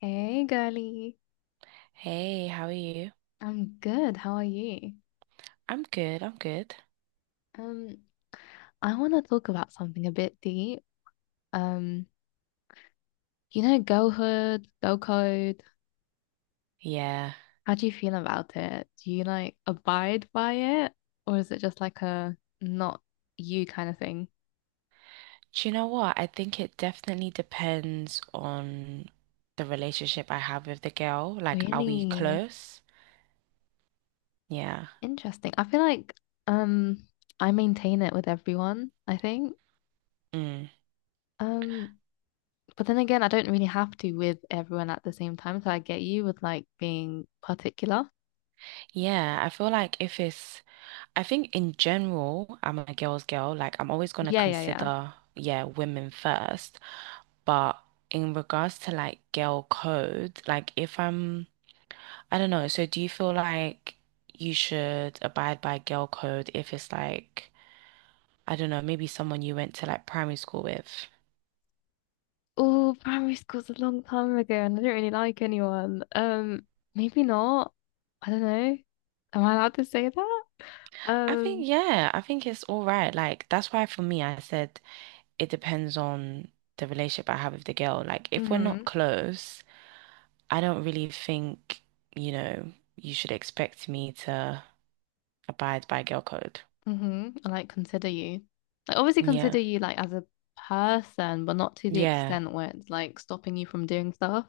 Hey, girly. Hey, how are you? I'm good. How are you? I'm good, I'm good. Um, I want to talk about something a bit deep. Um, girlhood, girl code. Yeah. How do you feel about it? Do you like abide by it, or is it just like a not you kind of thing? Do you know what? I think it definitely depends on the relationship I have with the girl. Like, are we Really close? Yeah. interesting. I feel like um, I maintain it with everyone, I think. Mm. Um, but then again, I don't really have to with everyone at the same time. So I get you with like being particular. Yeah, I feel like if it's, I think in general, I'm a girl's girl. Like, I'm always gonna Yeah, yeah, yeah. consider, yeah, women first. But in regards to like girl code, like if I'm, I don't know. So do you feel like you should abide by girl code if it's like I don't know, maybe someone you went to like primary school with. Oh, primary school's a long time ago and I don't really like anyone. Maybe not. I don't know. Am I allowed to say that? I think, Um, yeah, I think it's all right. Like, that's why for me, I said it depends on the relationship I have with the girl. Like, if we're not mm-hmm. close, I don't really think, you should expect me to abide by girl code. Mm-hmm, I like consider you. Like obviously consider Yeah. you like as a person, but not to the Yeah, extent where it's like stopping you from doing stuff.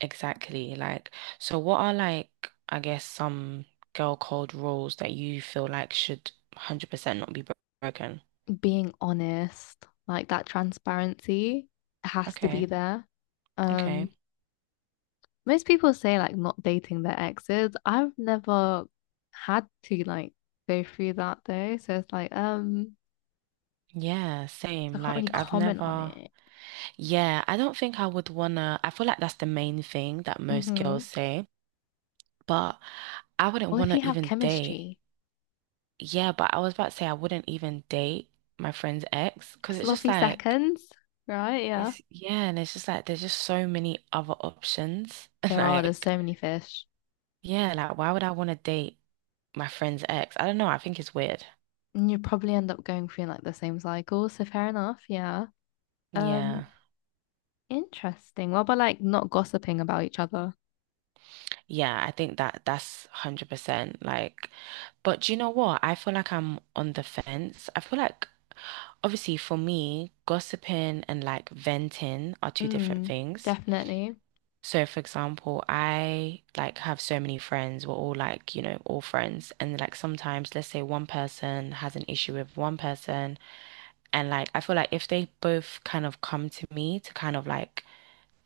exactly. Like, so what are like, I guess, some girl code rules that you feel like should 100% not be broken? Being honest, like that transparency has to be Okay. there. Okay. Um, Most people say like not dating their exes. I've never had to like go through that though. So it's like, Yeah, so I same. can't really Like I've comment on never, it. yeah, I don't think I would wanna, I feel like that's the main thing that most girls Mm-hmm. say, but I wouldn't Or if wanna you have even date. chemistry, Yeah, but I was about to say I wouldn't even date my friend's ex because it's just sloppy like, seconds, right? Yeah. it's, yeah, and it's just like there's just so many other options. There are, there's Like, so many fish. yeah, like why would I wanna date my friend's ex? I don't know. I think it's weird. And you probably end up going through like the same cycle. So fair enough. Yeah. Yeah. Um, Interesting. What about like not gossiping about each other? Yeah, I think that that's 100% like but do you know what? I feel like I'm on the fence. I feel like obviously for me, gossiping and like venting are two different Mm, things. definitely. So for example, I like have so many friends. We're all like, all friends. And like sometimes let's say one person has an issue with one person and like I feel like if they both kind of come to me to kind of like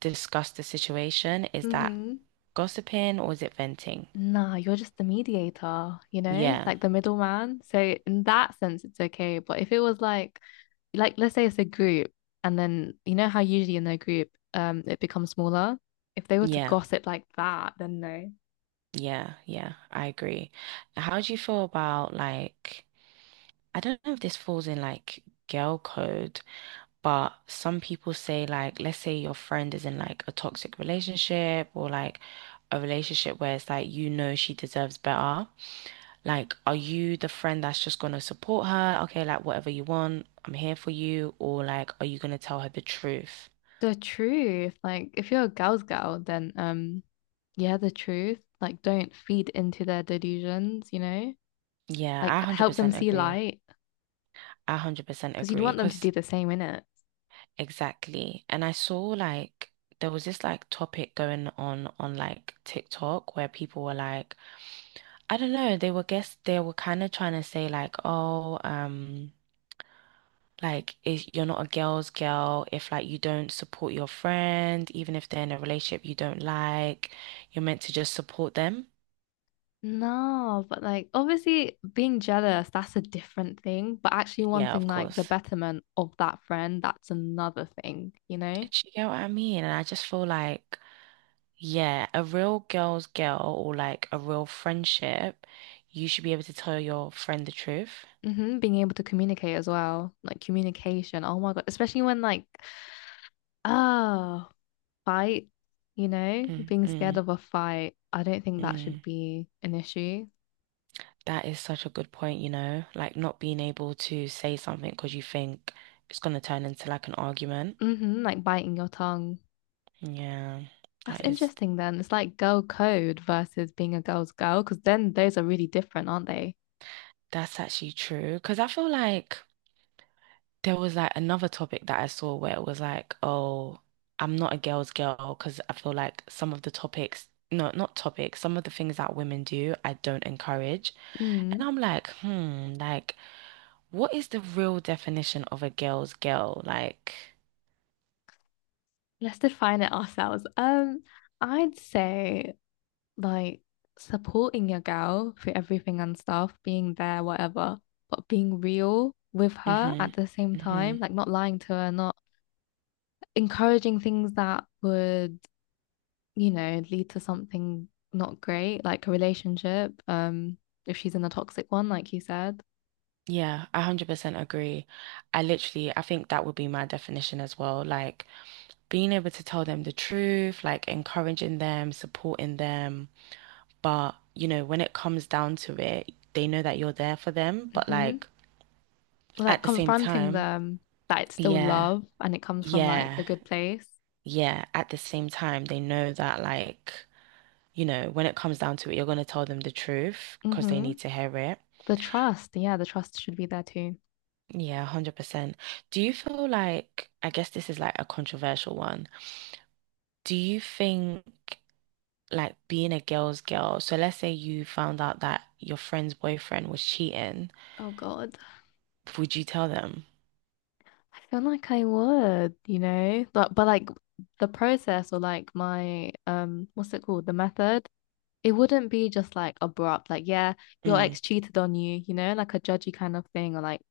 discuss the situation, is that Mm-hmm. gossiping or is it venting? Nah, you're just the mediator, you know, Yeah. like the middleman. So in that sense, it's okay. But if it was like let's say it's a group, and then you know how usually in their group, it becomes smaller. If they were to Yeah. gossip like that, then no. Yeah, yeah, I agree. How do you feel about like I don't know if this falls in like girl code, but some people say like let's say your friend is in like a toxic relationship or like a relationship where it's like you know she deserves better. Like are you the friend that's just gonna support her? Okay, like whatever you want, I'm here for you, or like are you gonna tell her the truth? The truth, like if you're a girl's girl, then yeah, the truth. Like don't feed into their delusions, you know. Yeah, I Like help them 100% see agree. light, I 100% because you'd want agree. them to do the same in it. Exactly. And I saw like there was this like topic going on like TikTok where people were like, I don't know, they were kind of trying to say like, oh, like if you're not a girl's girl if like you don't support your friend, even if they're in a relationship you don't like, you're meant to just support them. No, but like obviously being jealous, that's a different thing. But actually Yeah, wanting of like the course. betterment of that friend, that's another thing, you know? Do you get what I mean? And I just feel like, yeah, a real girl's girl or like a real friendship, you should be able to tell your friend the truth. Hmm. Being able to communicate as well. Like communication. Oh my God. Especially when like, oh, fight, you know, Mm, being scared mm, of a fight. I don't think that mm. should be an issue. That is such a good point, like not being able to say something because you think it's going to turn into like an argument. Hmm. Like biting your tongue. Yeah, That's that is, interesting then. It's like girl code versus being a girl's girl, because then those are really different, aren't they? that's actually true. Because I feel like there was like another topic that I saw where it was like, oh, I'm not a girl's girl because I feel like some of the topics, no, not topics, some of the things that women do, I don't encourage. And Mm. I'm like, hmm, like, what is the real definition of a girl's girl? Like, Let's define it ourselves. I'd say like supporting your girl through everything and stuff, being there, whatever, but being real with her hmm. at the same time, Hmm. like not lying to her, not encouraging things that would, you know, lead to something not great, like a relationship, if she's in a toxic one, like you said. Yeah, I 100% agree. I literally, I think that would be my definition as well. Like, being able to tell them the truth, like, encouraging them, supporting them. But, when it comes down to it, they know that you're there for them. But Hmm. like Like at the same confronting time, them that it's still yeah, love and it comes from like a yeah, good place. yeah. At the same time, they know that like, when it comes down to it, you're gonna tell them the truth because they Hmm. need to hear it. The trust, yeah, the trust should be there too. Yeah, 100%. Do you feel like, I guess this is like a controversial one. Do you think like being a girl's girl, so let's say you found out that your friend's boyfriend was cheating, Oh God, would you tell them? I feel like I would, you know, but like the process or like my what's it called? The method. It wouldn't be just like abrupt, like yeah, your Mm, ex cheated on you, you know, like a judgy kind of thing, or like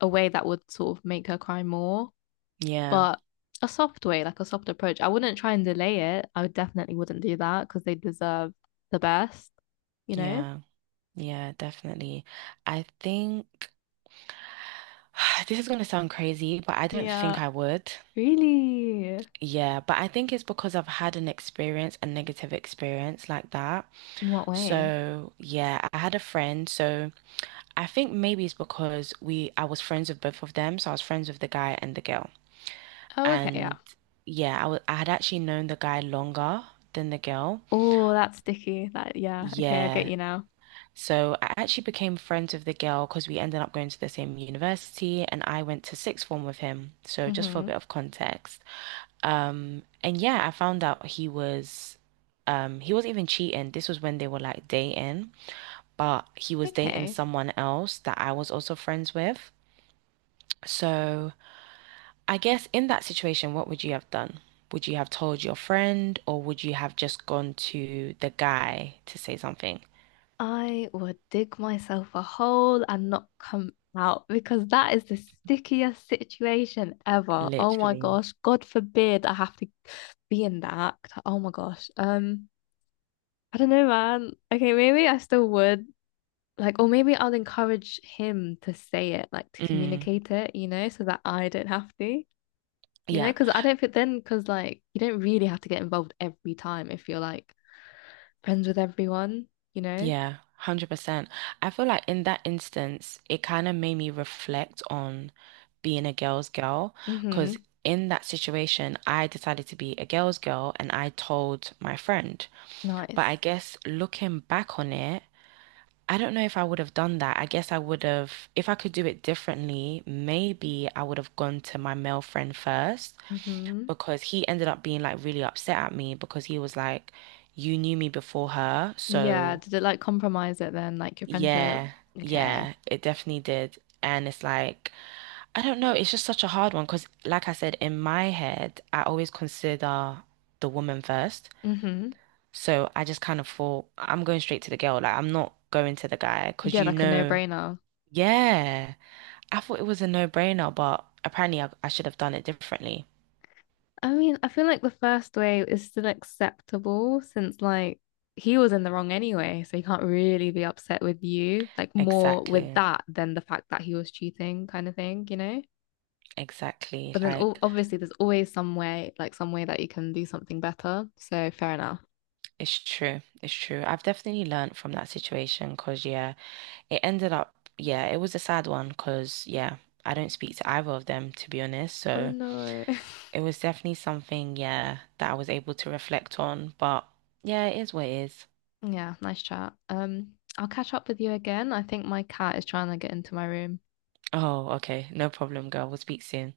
a way that would sort of make her cry more. yeah, But a soft way, like a soft approach. I wouldn't try and delay it. I definitely wouldn't do that because they deserve the best, you know? yeah. Yeah, definitely. I think this is going to sound crazy, but I don't think Yeah, I would. really. Yeah, but I think it's because I've had an experience, a negative experience like that. In what way? So, yeah, I had a friend. So, I think maybe it's because we I was friends with both of them. So, I was friends with the guy and the girl. Oh, okay, yeah. And yeah, I had actually known the guy longer than the girl. Oh, that's sticky. That, yeah, okay, I get Yeah. you now. So I actually became friends with the girl because we ended up going to the same university and I went to sixth form with him. So just for a Mm-hmm. bit of context. And yeah, I found out he wasn't even cheating. This was when they were like dating, but he was dating Okay. someone else that I was also friends with. So I guess in that situation, what would you have done? Would you have told your friend or would you have just gone to the guy to say something? I would dig myself a hole and not come out because that is the stickiest situation ever. Oh my Literally. gosh. God forbid I have to be in that. Oh my gosh. I don't know, man. Okay, maybe I still would like, or maybe I'll encourage him to say it, like to Mm, communicate it, you know, so that I don't have to, you know, yeah. because I don't fit then, because like you don't really have to get involved every time if you're like friends with everyone, you know. Yeah, 100%. I feel like in that instance, it kind of made me reflect on being a girl's girl because Mm-hmm. in that situation, I decided to be a girl's girl and I told my friend. But I Nice. guess looking back on it, I don't know if I would have done that. I guess I would have, if I could do it differently, maybe I would have gone to my male friend first Mm-hmm. because he ended up being like really upset at me because he was like, you knew me before her, Yeah. so. Did it like compromise it then, like your friendship? Yeah, Okay. yeah, it definitely did. And it's like, I don't know, it's just such a hard one because, like I said, in my head, I always consider the woman first. Mm-hmm. So I just kind of thought, I'm going straight to the girl. Like, I'm not going to the guy because, Yeah, you like a know, no-brainer. yeah, I thought it was a no-brainer, but apparently I should have done it differently. I mean, I feel like the first wave is still acceptable since like he was in the wrong anyway, so you can't really be upset with you, like more with Exactly, that than the fact that he was cheating kind of thing, you know? exactly. But then Like, obviously there's always some way, like some way that you can do something better. So fair enough. it's true, it's true. I've definitely learned from that situation because, yeah. It ended up, yeah, it was a sad one because, yeah, I don't speak to either of them, to be honest. Oh So no. it was definitely something, yeah, that I was able to reflect on. But yeah, it is what it is. Yeah, nice chat. I'll catch up with you again. I think my cat is trying to get into my room. Oh, okay. No problem, girl. We'll speak soon.